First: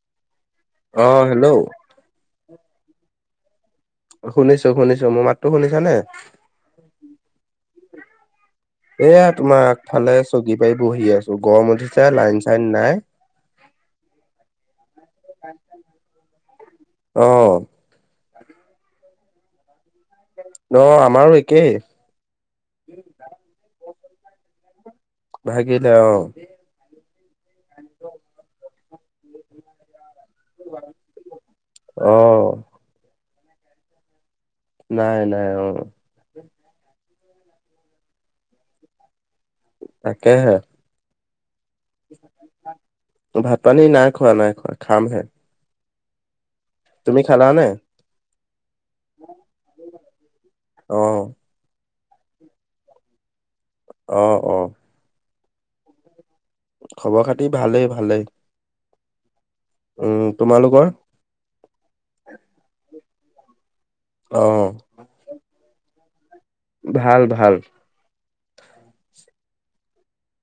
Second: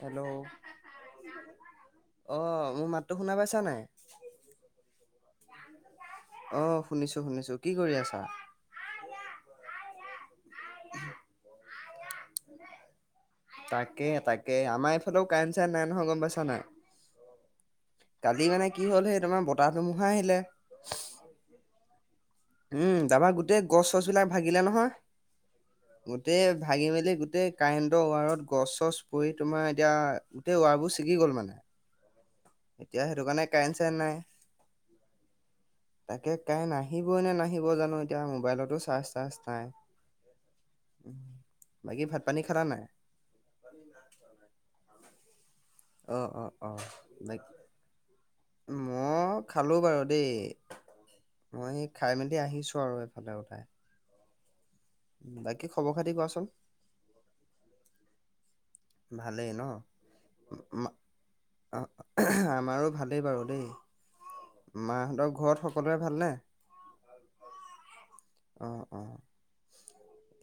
Hello. অ', hello. অ মোৰ মাতটো শুনা পাইছানে নাই? শুনিছো, শুনিছো। মোৰ মাতটো শুনিছানে? অ শুনিছো শুনিছো কি কৰি আছা এয়া তোমাৰ আগফালে চকী পাৰি বহি আছো। গৰম উঠি লাইন চাইন নাই। তাকে তাকে আমাৰ এইফালেও কাৰেণ্ট চাইণ্ট নাই নহয় গম পাইছা নাই? অ কালি মানে কি হ'ল সেই তোমাৰ বতাহটো ন আমাৰো একেই। উম তাপা গোটেই গছ চছ বিলাক ভাগিলে নহয় ভাগিলে অ গোটেই ভাগি মেলি গো গোটেই কাৰেণ্টৰ ওৱাৰত গছ চছ পৰি তোমাৰ এতিয়া গোটেই ৱাৰবোৰ ছিগি গ'ল মানে অ। কাৰেন্ট, চাৰেন্ট নাই। নাই নাই অ'। কাৰেন্ট আহিবয়ে নে নাহিব জানো এতিয়া মোবাইলতো চাৰ্জ তাছ নাই। তাকেহে বাকী ভাত পানী খালা নাই ভাত পানী নাই খোৱা, নাই খোৱা খামহে। অ', অ'। তুমি অ খালা নে? মই খালো বাৰু দেই অ মই সেই। খাই মেলি আহিছো আৰু এফালে উঠাই। অ', অ'। বাকী খবৰ খাতি কোৱাচোন? খবৰ খাতি ভালেই ভালেই। ভালেই ন উম তোমালোকৰ? আমাৰো ভালেই বাৰু দেই। অ মাহঁতৰ ঘৰত সকলোৰে ভালনে? ভাল ভাল। অ', অ'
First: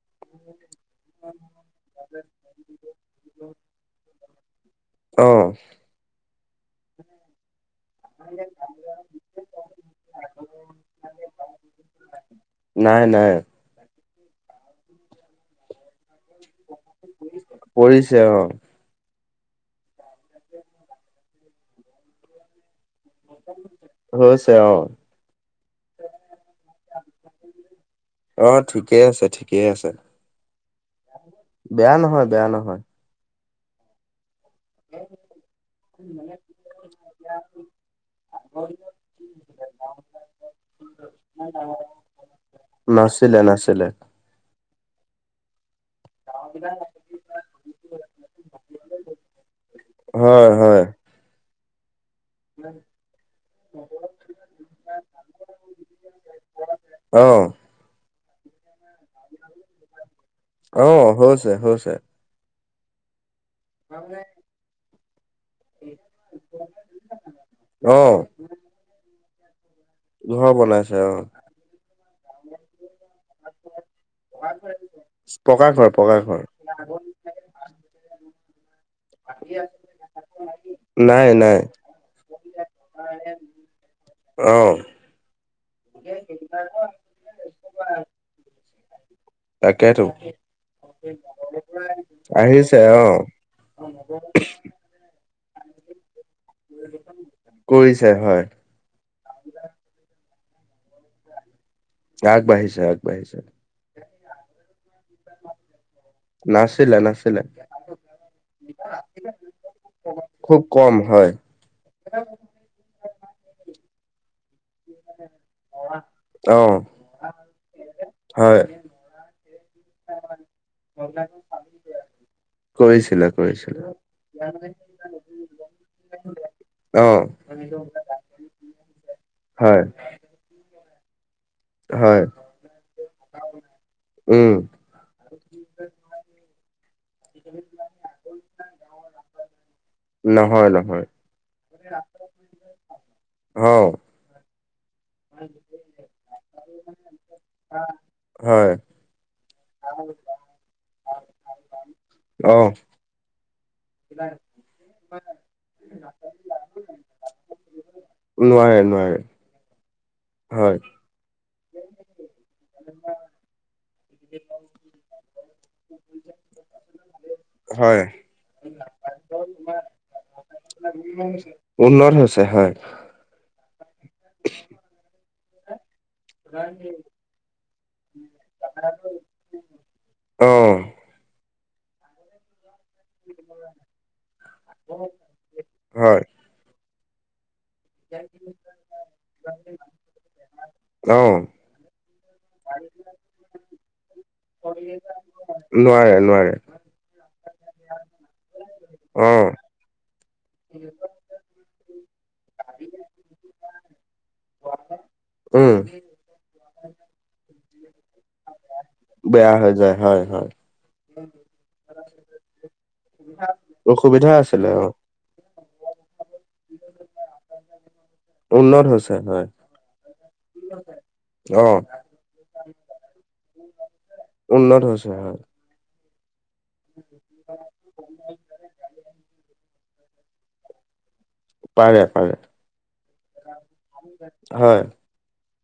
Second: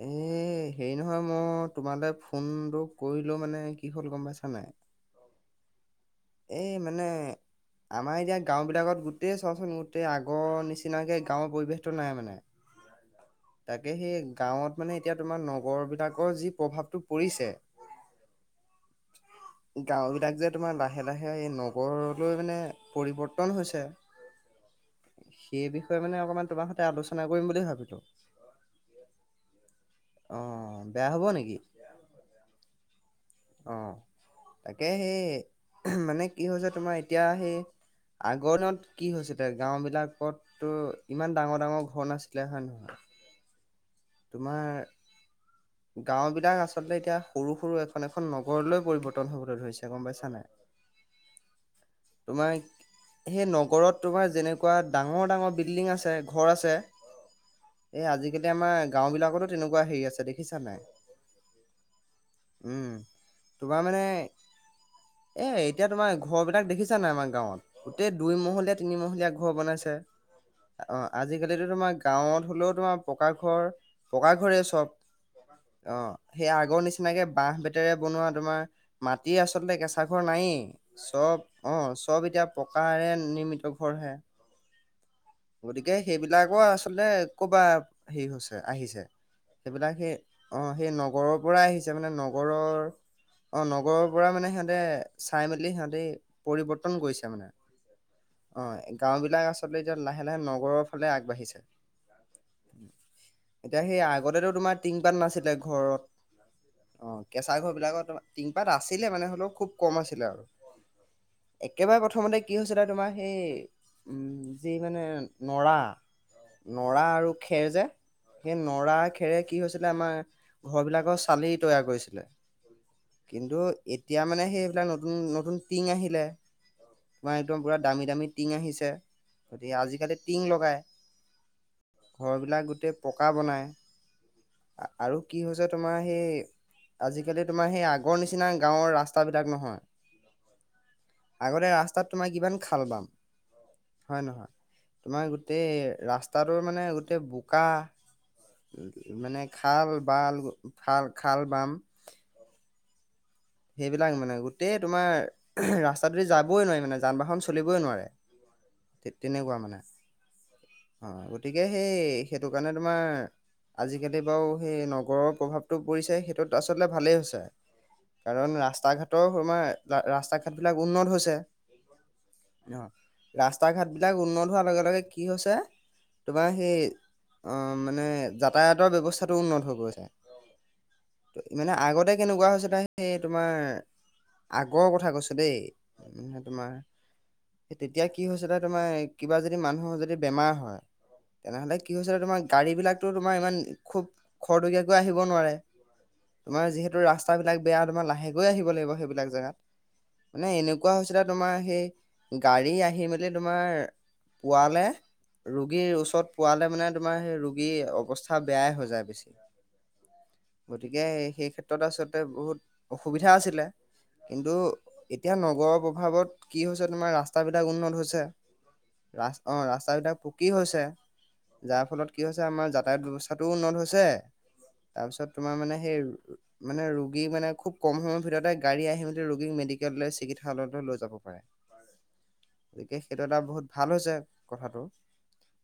এই হেৰি নহয় মই তোমালৈ ফোনটো কৰিলেও মানে কি হ'ল গম পাইছা নাই? অ'। এই মানে আমাৰ এতিয়া গাও বিলাকত গোটেই চোৱাচোন গোটেই আগৰ নিচিনাকে গাঁৱৰ পৰিৱেশতটো নাই মানে। নাই নাই তাকে সেই গাঁৱত মানে এতিয়া তোমাৰ নগৰ বিলাক যি প্ৰভাৱটো পৰিছে পৰিছে অ। গাঁও বিলাক যে তোমাৰ লাহে লাহে এই নগৰলৈ মানে পৰিৱৰ্তন হৈছে। হৈছে অ'। সেই বিষয়ে মানে অকমান তোমাৰ সৈতে আলোচনা কৰিম বুলি ভাবিলো। অ' ঠিকে আছে, ঠিকে আছে। অ' বেয়া হ'ব নেকি? বেয়া নহয়, বেয়া নহয়। অ তাকে সেই মানে কি হৈছে তোমাৰ এতিয়া সেই আগৰ দিনত কি হৈছিলে গাঁও বিলাকতো ইমান ডাঙৰ-ডাঙৰ ঘৰ নাছিলে, হয়ে নহয়? নাছিলে নাছিলে তোমাৰ গাঁও বিলাক আচলতে এতিয়া সৰু সৰু এখন এখন নগৰলৈ পৰিৱৰ্তন হবলৈ ধৰিছে গম পাইছা হয় নাই। [inaudible] [inaudible] সেই নগৰত তোমাৰ যেনেকুৱা ডাঙৰ ডাঙৰ বিল্ডিং আছে, ঘৰ আছে। অ এ আজিকালি আমাৰ গাঁও বিলাকতো তেনেকুৱা হেৰি আছে দেই অ', হৈছে হৈছে। উম, তোমাৰ মানে এ এতিয়া তোমাৰ ঘৰ বিলাক দেখিছা নাই আমাৰ গাঁৱত, অ গোটেই দুই মহহলীয়া তিনিমহলীয়া ঘৰ বনাইছে। ঘৰ বনাইছে অ আজিকালিতো তোমাৰ গাঁৱত হলেও তোমাৰ পকা ঘৰ পকা ঘৰে চব। পকা ঘৰ অ' পকা ঘৰ খেইয়া আগৰ নিচিনাকে বাঁহ বেতেৰে বনোৱা তোমাৰ মাটি আচলতে কেঁচা ঘৰ নায়েই নাই চব নাই অ' চব এতিয়া পকাৰে নিৰ্মিত ঘৰ হে। অ'। গতিকে সেইবিলাকো আচলতে কৰ'বাত হেৰি হৈছে আহিছে। সেইবিলাক তাকেটো। সেই অ সেই নগৰৰ পৰাই আহিছে। মানে নগৰৰ আহিছে অ অ নগৰৰ পৰা মানে সিহঁতে চাই মেলি সিহঁতে পৰিৱৰ্তন কৰিছে মানে। কৰিছে হয় অ গাঁও বিলাক আচলতে এতিয়া লাহে লাহে নগৰৰ ফালে আগবাঢ়িছে। আগবাঢ়িছে আগবাঢ়িছে। এতিয়া সেই আগতেতো তোমাৰ টিংপাত নাছিলে ঘৰত নাছিলে অ নাছিলে কেঁচা ঘৰ বিলাকত, টিংপাত আছিলে মানে হ'লেও খুব কম আছিলে আৰু। খুব কম হয় একেবাৰে প্ৰথমতে কি হৈ হৈছে তাই তোমাৰ, সেই উম যি মানে নৰা অ নৰা আৰু খেৰ যে সেই হয় নৰা খেৰে কি হৈছিলে আমাৰ ঘৰ বিলাকৰ চালি তৈয়াৰ কৰিছিলে। কৰিছিলে কিন্তু কৰিছিলে এতিয়া মানে সেইবিলাক নতুন নতুন টিং আহিলে। অ তোমাৰ একদম পুৰা দামী দামী টিং আহিছে, গতিকে হয় আজিকালি টিং লগাই। হয় ঘৰবিলাক গোটেই পকা উম বনায়। আৰু কি হৈছে তোমাৰ সেই আজিকালি তোমাৰ সেই আগৰ নিচিনা গাঁওৰ ৰাস্তাবলাক নহয়। আগতে ৰাস্তাত তোমাৰ কিমান খাল-বাম, অ হয় নহয়? তোমাৰ গোটেই ৰাস্তাটোৰ মানে গোটেই বোকা হয় মানে খাল বাল খাল-খাল বাম অ সেইবিলাক মানে, গোটেই তোমাৰ ৰাস্তাটোদি যাবই নোৱাৰি মানে যান বাহন চলিবই নোৱাৰে। নোৱাৰে নোৱাৰে তে-তেনেকুৱা মানে। হয় অ গতিকে সেই সেইটো কাৰণে তোমাৰ আজিকালি বাৰু সেই নগৰৰ প্ৰভাৱটো পৰিছে, সেইটোত আচলতে ভালেই হৈছে। হয় কাৰণ ৰাস্তা [unintelligible] ৰাস্তা ঘাট বিলাক উন্নত হৈছে। উন্নত হৈছে হয় ৰাস্তা ঘাট বিলাক উন্নত হোৱাৰ লগে লগে কি হৈছে তোমাৰ সেই অ মানে যাতায়াতৰ ব্যৱস্থাতটো উন্নত হৈ গৈছে। অ মানে আগতে কেনেকুৱা হৈছে তাই সেই তোমাৰ আগৰ কথা কৈছো দেই, হয় মে তোমাৰ তেতিয়া কি হৈছিল তোমাৰ কিবা যদি মানুহ যদি বেমাৰ হয়। অ তেনেহলে কি হৈছিলে তোমাৰ গাড়ী বিলাকতো তোমাৰ ইমান খুব খৰতকীয়াকৈ আহিব নোৱাৰে। নোৱাৰে নোৱাৰে তোমাৰ যিহেতু ৰাস্ত ৰাস্তাবিলাক বেয়া তোমাৰ লাহেকৈ আহিব লাগিব অ সেইবিলাক জেগাত। মানে এনেকুৱা হৈছিলে তোমাৰ সেই গাড়ী আহি মেলি তোমাৰ পোৱালে, উম ৰোগীৰ ওচৰত পোৱালে মানে তোমাৰ সেই ৰোগী অৱস্থা বেয়াই হৈ যায় বেছি। বেয়া হৈ যায় হয় হয় গতিকে সেই ক্ষেত্ৰত আচলতে বহুত অসুবিধা আছিলে। অসুবিধা কিন্তু আছিলে অ এতিয়া নগৰৰ প্ৰভাৱত কি হৈছে তোমাৰ ৰাস্তাবিলাক উন্নত হৈছে। উন্নত হৈছে ৰাস হয় অ', ৰাস্তা কি হৈছে, অ যাৰ ফলত কি হৈছে আমাৰ যাতায়াত ব্যৱস্থাতটোও উন্নত হৈছে উন্নত তাৰ হৈছে পিছত হয় তোমাৰ মানে সেই মানে, ৰোগী মানে খুব কম সময়ৰ ভিতৰতে, গাড়ী আহি মেলি ৰোগীক, মেডিকেললৈ, চিকিৎসালয়লৈ লৈ যাব। পাৰে পাৰে গতিকে, সেইটো এটা বহুত ভাল হৈছে হয় কথাটো।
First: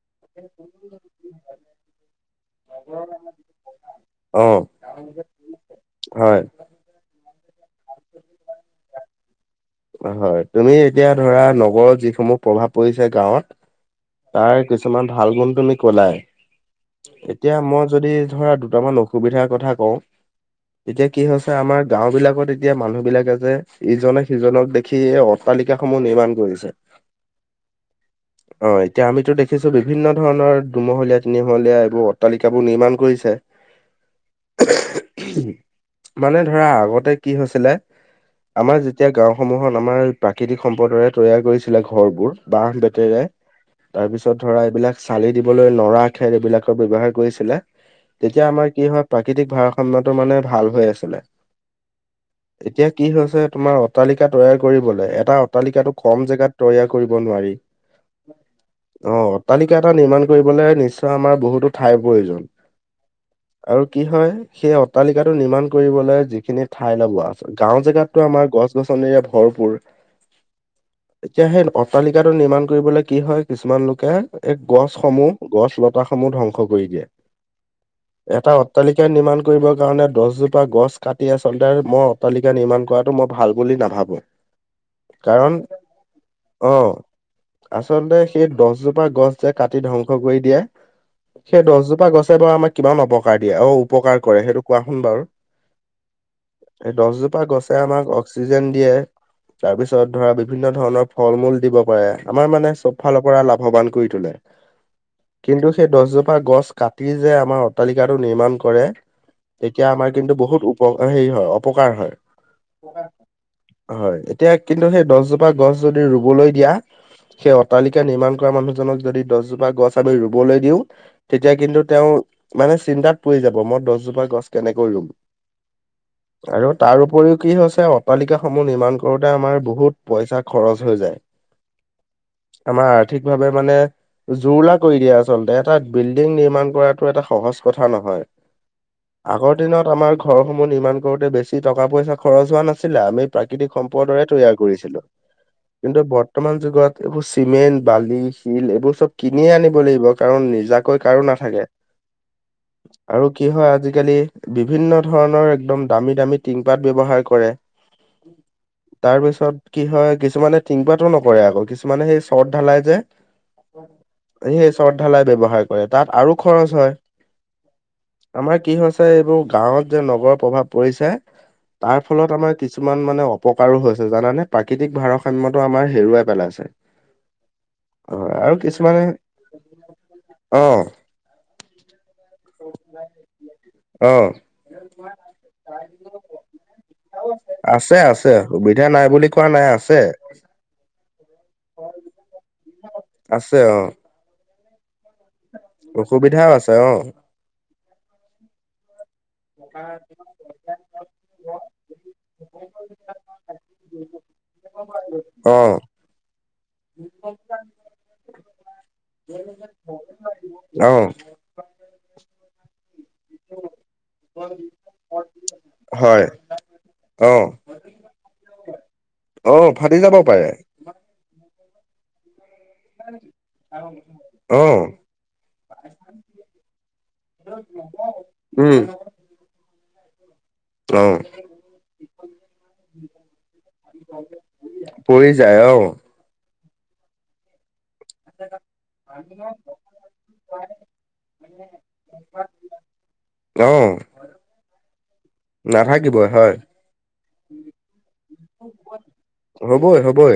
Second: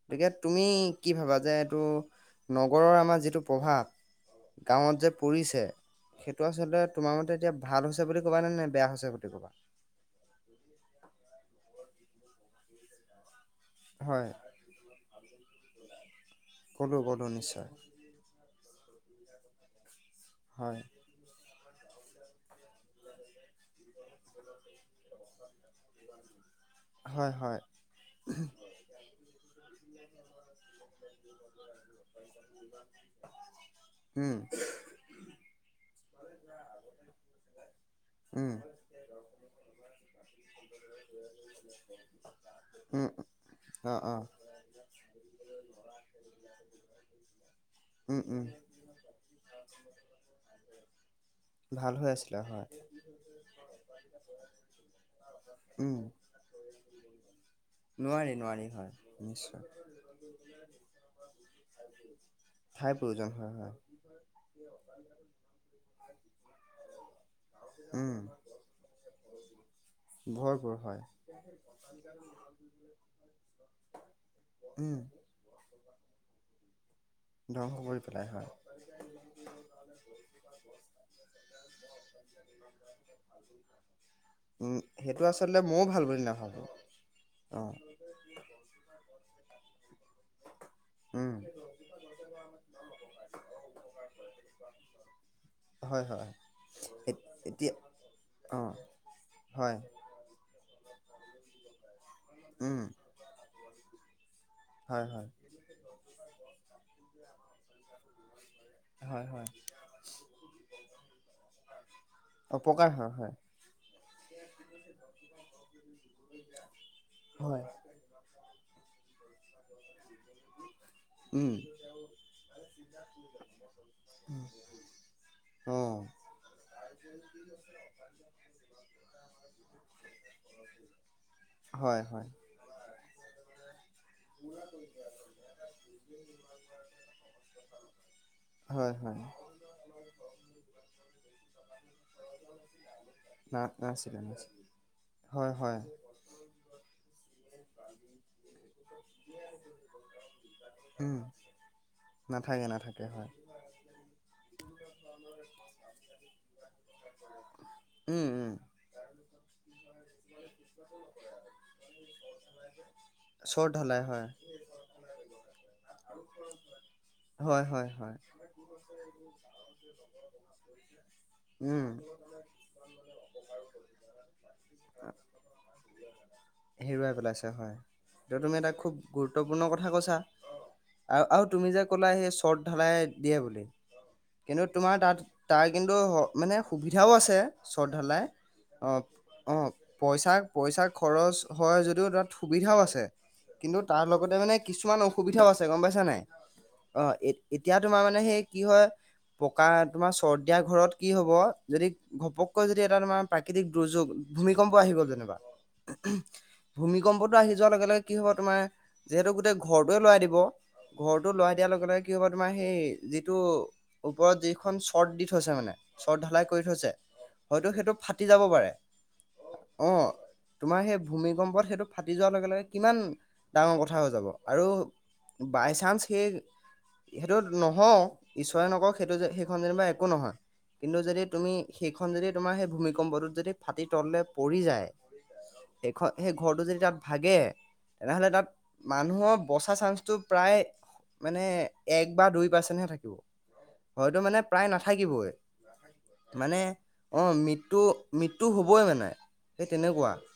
তিকে, তুমি কি ভাবা যে, এইটো নগৰৰ আমাৰ যিটো প্ৰভাৱ, অ গাঁৱত যে পৰিছে, হয় সেইটো আচলতে তোমাৰ এতিয়া ভাল হৈছে বুলি কবা নে, নে বেয়া হৈছে বুলি ক'বা? হয়, তুমি এতিয়া ধৰা, নগৰৰ যিসমূহ প্ৰভাৱ পৰিছে, গাঁৱত হয় তাৰ, কিছুমান ভাল গুণ তুমি কলাই ক'লো ক'লো এতিয়া, নিশ্চয় মই যদি ধৰা দুটামান অসুবিধাৰ কথা কওঁ। হয় এতিয়া কি হৈছে, আমাৰ গাঁও বিলাকত, এতিয়া মানুহ বিলাকে যে, ইজনে সি সিজনক দেখি, এই অট্টালিকা সমূহ নিৰ্মাণ কৰিছে। হয় হয় অ', এতিয়া আমিতো দেখিছো বি ভিন্ন ধৰণৰ, দুমহলীয়া, তিনিমহলীয়া এইবোৰ অট্টালিকাবোৰ নিৰ্মাণ কৰিছে। উম মানে ধৰা, আগতে কি হৈছিলে, উম আমাৰ এতিয়া গাওঁসমূহত, আমাৰ প্ৰাকৃতিক সম্পদৰে তৈয়াৰ কৰিছিলে ঘৰবোৰ, বাঁহ, উম বেতেৰে অঁ অঁ তাৰপিছত, ধৰা এইবিলাক চালি দিব বলৈ, নৰা, খেৰ এইবিলাকৰ ব্যৱহাৰ কৰিছিলে। উম উম তেতিয়া, আমাৰ কি হয় ম, প্ৰাকৃতিক ভাৰাসা খণ্ডটো মানে ভাল হৈ আছিলে। ভাল হৈ আছিলে হয় এতিয়া কি হৈছে, তোমাৰ অ লিকা তৈয়াৰ কৰিবলৈ, এটা অট্টালিকাটো, উম কম জেগাত তৈয়াৰ কৰিব নোৱাৰি। নোৱাৰি নোৱাৰি হয় অ', নিশ্চয় অট্টালিকা এটা নিৰ্মাণ কৰিবলৈ নিশ্চয়, আমাৰ বহুতো ঠাইৰ প্ৰয়োজন। ঠাইৰ প্ৰয়োজন হয় হয় আৰু কি হয়, সেই অট্টালিকাটো নিৰ্মাণ কৰিবলৈ যি ঠাই অলপ লোৱা আছে, গাঁও উম জেগাতটো আমাৰ, গছ-গছনিৰে ভৰপুৰ। পুৰ হয়। এতিয়া সেই, অট্টালিকাটো নিৰ্মাণ কৰিবলৈ কি হয়, কিছুমান লোকে, এই উম গছসমূহ, গছ লতাসমূহ ধ্বং স কৰি দিয়ে। [unintelligible] এটা অট্টালিকা, নিৰ্মাণ কৰিবৰ কাৰণে দহজোপা গছ কাটি আচলতে মই অট্টালিকা নিৰ্মাণ কৰাটো মই ভাল বুলি নাভাবো। উম সেইটো কাৰণ, আচলতে ময়ো ভাল বুলি নাভাবোঁ অ',। অ আচলতে, সেই দছজোপা গছ যে কাটি ধ্বংস কৰি দিয়ে উম সেই দহজোপা গছে বাৰু আমাক কিমান অপকাৰ দিয়ে, অআৰু উপকাৰ কৰে, সেইটো কোৱাহোন বাৰু। হয় হয় এই এত- দহজোপা এতিয়া গছে আমাক অ চিজেন দিয়ে, তাৰ হয় পিছত ধৰা, বিভিন্ন ধৰণৰ ফল-মূল দিব পাৰে। আমাৰ মানে উম চব ফালৰ পৰা লাভৱান কৰি তোলে। হয় হয় কিন্তু, সেই দছজোপা গছ কাটি যে আমাৰ অট্টালিকাটো নিৰ্মান কৰে, হয় হয় তেতিয়া আমাৰ কিন্তু বহুত উপ হেৰি হয়, অপকাৰ হয়। এ হয়, হয়। হয়, এতিয়া, কিন্তু সেই দছজোপা গছ যদি ৰুবলৈ দিয়া সেই হয় অটালিকা নিৰ্মাণ কৰা মানুহজনক যদি দহ জোপ দি ৰুবলৈ দিওঁ, তেতিয়া উম কিন্তু তেওঁ, মানে চিন্তাত পৰি যাব, মই দছজোপা গছ কেনেকৈ ৰুম। অ',। আৰু তাৰ উপৰি কি হৈছে, অট্টলিকাসমূহ নিৰ্মাণ কৰোঁতে আমাৰ বহুত, পইচা খৰচ হৈ হয় হয় যায়। আমাৰ আৰ্থিক ভাৱে মানে, জোৰুলা কৰি দিয়া আচলতে, এটা বিল্ডিং নিৰ্মাণ কৰাটো, এটা সহজ কথা নহয়। হয় হয় আগৰ দিনত আমাৰ, ঘৰসমূহ নিৰ্মাণ কৰোঁতে বেছি টকা পইচা যোৱা নছিলে, আমি না প্ৰাকৃতিক নাছিলে সম্পদৰে তৈয়াৰ নাছিলে কৰিছিলোঁ। হয় হয় কিন্তু, বৰ্তমান যুগত, এইবোৰ চিমেণ্ট, বালি, শিল এইবোৰ চ'ব কিনিয়ে আনিব লগ কাৰণ, নিজাকৈ উম কাৰো নাথাকে। নাথাকে নাথাকে আৰু কি হয়, আজিকালি বিভিন্ন ধৰণৰ একদম, দামী-দামী টিংপাত ব্যৱহাৰ কৰে। উম উম তাৰ পিছত কি হয় কিছুমানে থিংপাতো নকৰে আকৌ কিছুমানে সেই শ্বট ঢালাই যে শ্বৰ্ট হ'লে হয়। ালাই ব্যৱহাৰ কৰে তাত আৰু খৰচ হয়। হয় হয় হয় আমাৰ কি হৈছে এইবোৰ গাঁৱত যে নগৰৰ প্ৰভাৱ পৰিছে। উম তাৰ ফলত আমাৰ কিছুমান মানে অপকাৰো হৈছে জানানে, প্ৰাকৃতিক ভাৰসাম্যটো আমাৰ হেৰুৱাই পেলাইছে। হেৰুৱাই পেলাইছে হয়, হয় টো আৰু তুমি এটা খু কিছুমানে গুৰু পোনৰ কথা কৈছা, অ', আৰু আৰু তুমি যে ক'লা সেই শৰ্ট ঢালাই দিয়ে বুলি অ', কিন্তু তোমাৰ তাত তাৰ কিন্তু মানে সুবিধাও আছে শ্ৰত আছে ঢালাই। আছে সুবিধা অ', নাই বুলি কোৱা নাই অ', আছে পইচা, পইচা খৰচ হয় যদিও তাত সু আছে কিন্তু অ'। তাৰ লগতে মানে কিছুমান অ সুবিধাও আছে গম পাইছা নাই, অসুবিধাও আছে অ', এ এতিয়া তোমাৰ মানে সেই কি হয় পকা তোমাৰ চৰ্দিয়া ঘৰত কি হব যদি ঘপককৈ যদি এটা তোমাৰ প্ৰাকৃতিক দুৰ্যোগ ভূমিকম্প আহি গ'ল যেনিবা অ', ভূমিকম্পটো আহি যোৱাৰ লগে লগে কি হব তোমাৰ যিহেতু গোটেই ঘৰটোৱে লৰাই দিব অ', ঘৰটো লৰাই দিয়াৰ লগে লগে, কি হব তোমাৰ সেই যিটো ওপৰত যিখন শৰ্ট দি থৈছে মানে হয় চৰ্ট ঢালাই কৰি থৈছে। হয়তো সেইটো ফাটি যাব পাৰে। আহ অ ফাটি যাব পাৰে। তোমাৰ সেই ভূমিকম্পত সেইটো ফাটি যোৱাৰ লগে লগে কিমান ডাঙৰ কথা হৈ যাব আৰু অ', বাই চান্স সেই সেইটো নহও ঈশ্বৰে উম, নকও সেইটো যে সেইখন যেনিবা একো নহয়। কিন্তু অ', যদি তুমি সেইখন যদি তোমাৰ সেই ভূমিকম্পটোত যদি ফাটি তললে পৰি যায়। পৰি যায় অ', সেইখন সেই ঘৰটো যদি তাত ভাগে তেনেহলে তাত মানুহৰ বচা চানসটো প্ৰায় মানে এক বা দুই পাৰ্চেন্টহে থাকিব। অ', হয়তো মানে প্ৰায় নাথাকিবই, নাথাকিবই হয় মানে অ' মৃত্যু, মৃত্যু হবই মানে। হ'বই হ'বই।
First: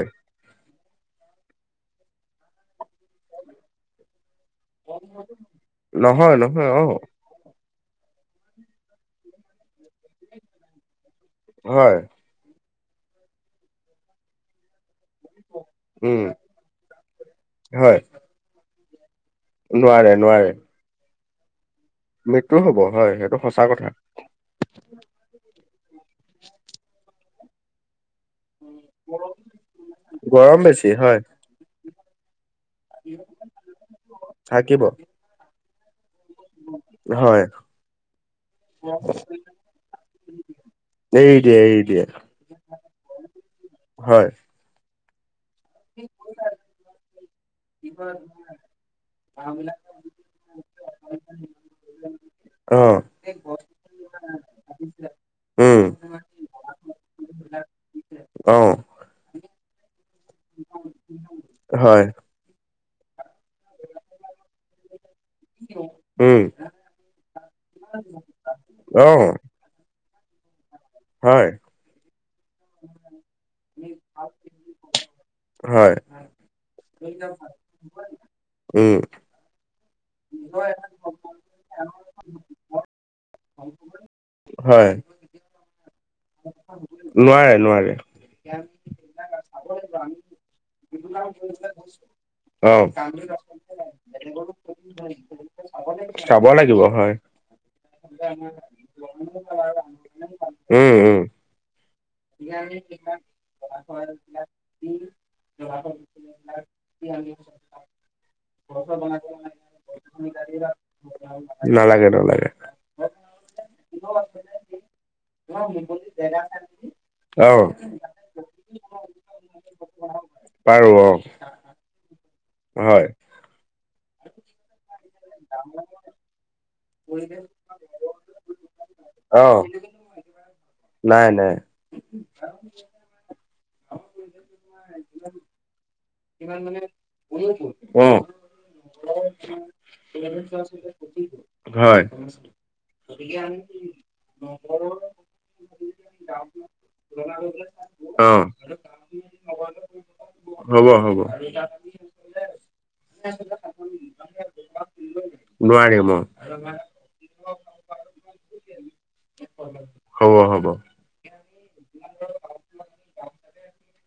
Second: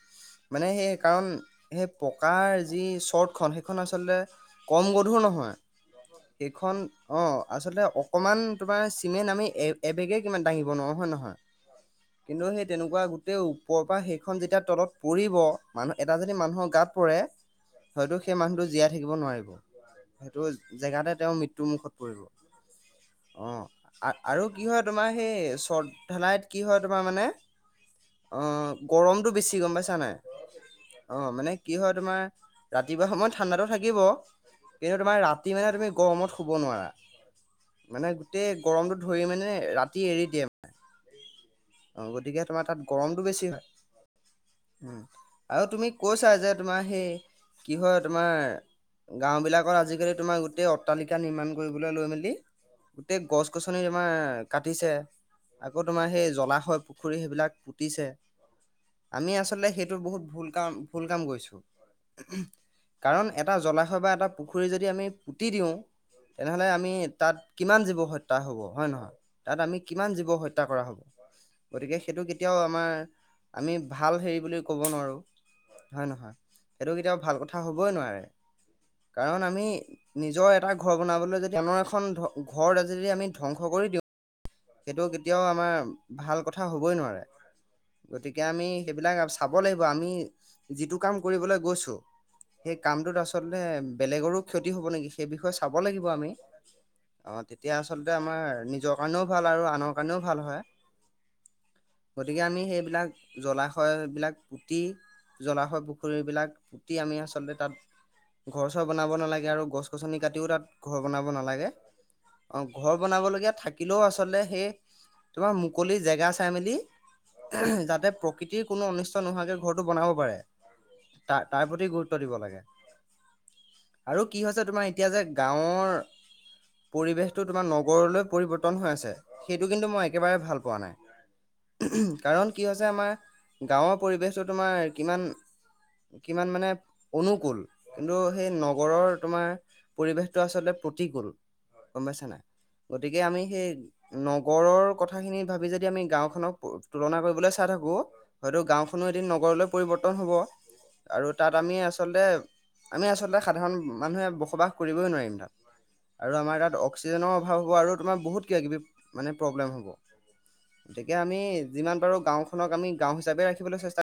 স কাৰণ সেই পকাৰ যি শৰ্টখন সেইখন আচলতে কম গধুৰ নহয়, নহয় নহয় এইখন অ' আচলতে অকণমান তোমাৰ চিমেণ্ট আমি এবেগে কিমান দাঙিব নোৱাৰোঁ হয় নহয়? হয়। কিন্তু সেই তেনেকুৱা গোটেই ওপৰৰ পৰা সেইখন যেতিয়া তলত পৰিব মানুহ এটা উম, যদি মানুহৰ গাত পৰে, হয়। হয়তো সেই মানুহটো জীয়াই নোৱাৰে সেইটো নোৱাৰে জেগাতে তেওঁৰ মৃত্্যু মুখত মৃত্যু হ'ব হয় সেইটো সঁচা কথা। ধনাইত কি হয় তোমাৰ মানে, অআ গৰমতটো বেছি গম পাইছা নাই, গৰম বেছি হয় অ' মানে কি হয় তোমাৰ ৰাতিপুৱা সময়ত ঠাণ্ডাটো থাকিব থাকিব কিন্তু তোমাৰ ৰাতি মানে তুমি গৰমত শুব নোৱাৰা, হয় মানে গোটেই গৰমটো ধৰি মানে ৰাতি এৰি দিয়ে মে এৰি দিয়ে এৰি দিয়ে অ' গতিকে তোমাৰ তাত গৰমটো বেছি হয়। আৰু তুমি কৈছা যে তোমাৰ, সেই কি হয়ৰ তোমাৰ গাও বিলাকৰ আজিকালি তোমাৰ গোটেই অট্টালিকা নিৰ্মাণ কৰিবলৈ লৈ মেলি অ গোটেই গছ গছনি তোমাৰ কাটিছে, উম আকৌ তোমাৰ সেই জলাই হয় পুখুৰী সেইবিলাক পুতিছে। অ'। আমি আচলতে সেইটো বহুত ভুল কাম ভুল কাম কৰিছোঁ হয় কাৰণ এটা জলাশয় বা এটা পুখুৰী যদি আমি পুতি দিওঁ। উম তেনেহলে আমি তাত কিমান জীৱ হত্্যা হব হয় অ নহয়, তাত আমি কিমান জীৱ হ কৰা হ'ব। হয় গতিকে সেইটো কেতিয়াও আমাৰ আমি ভাল হেৰি বুলি কব নোৱাৰো। হয় নহয়, সেইটো কেতিয়াাবও ভাল কথা হবই নোৱাৰে, উম কাৰণ আমি আমি নিজৰ এটা ঘৰ বনাবলৈ যদি আনৰ এখন ঘ আজি যদি আমি ধ্বংস কৰি দিওঁ। হয় সেইটো কেতিয়াও আমাৰ ভাল কথা হবই নোৱাৰে, গতিকে আমি সেইবিলাক চাব লাগিব আমি যিটো ক কাম কৰিবলৈ গৈছো। অ সেই কামটোত আচলতে বেলেগৰো ক্ষতি হব নেকি সেই বিষয়ে চাব লাগিব আমি, চাব লাগিব হয় অ'। অ' তেতিয়া আচলতে আমাৰ নিজৰ কাৰণেও ভাল আৰু আনৰ কাৰণেও ভাল হয়। উম উম। গতিকে আমি সেইবিলাক জলাশয়বিলাক পুতি জলাশয় পুখুৰীবিলাক পুতি আমি আচলতে তাত ঘৰ চৰ বনাব নালাগে আৰু গছ গছনি কাটিও তাত ঘৰ বনাব নালাগে, অ' ঘৰ বনাব থাকিলেও আচলতে, সেই তোমাৰ মুকলি জেগা চাই মেলি অ যাতে প্ৰকৃতিৰ কোনো অনিষ্ট নোহোৱাকে ঘৰটো বনাব পাৰে। পাৰো অ ত তাৰ প্ৰতি গুৰুত্ব দিব লাগে। [inaudible] আৰু কি হৈছে তোমাৰ এতিয়া যে গাঁৱৰ পৰিৱেশটো তোমাৰ নগৰলৈ পৰিৱৰ্তন হৈ আছে। অ সেইটো কিন্তু মই একেবাৰে ভাল পোৱা নাই কাৰণ কি হৈছে আমাৰ গাঁৱৰ পৰিৱেশটো তোমাৰ কিমান কিমান মানে অনুকুল অ কিন্তু সেই নগৰৰ তোমাৰ পৰিৱেশটো আচলতে প্ৰতিক গল গম পাইছা হয় না গতিকে আমি সেই নগৰৰ কথাখিনি ভাবি যদি আমি গাঁওখননক তুলনা কৰিবলৈ চাই থাকো অ হয়তো গাঁওখনো এ নগৰলৈ পৰিৱৰ্তন হ'ব। আৰু তাত আমি আচলতে আমি আচলতে সাধাৰণ মানুহে বসবাস কৰিবই নোৱাৰিম তাত। নোৱাৰিম অ আৰু আমাৰ তাত অক্সিজেনৰ অভাৱ হ'ব আৰু তোমাৰ বহুত কিবা কিবি মানে প্ৰব্লেম হ'ব, গতিকে আমি আম যিমান পাৰো গাওখনক আমি গাও হিচাপে ৰাখিবলৈ চেষ্টা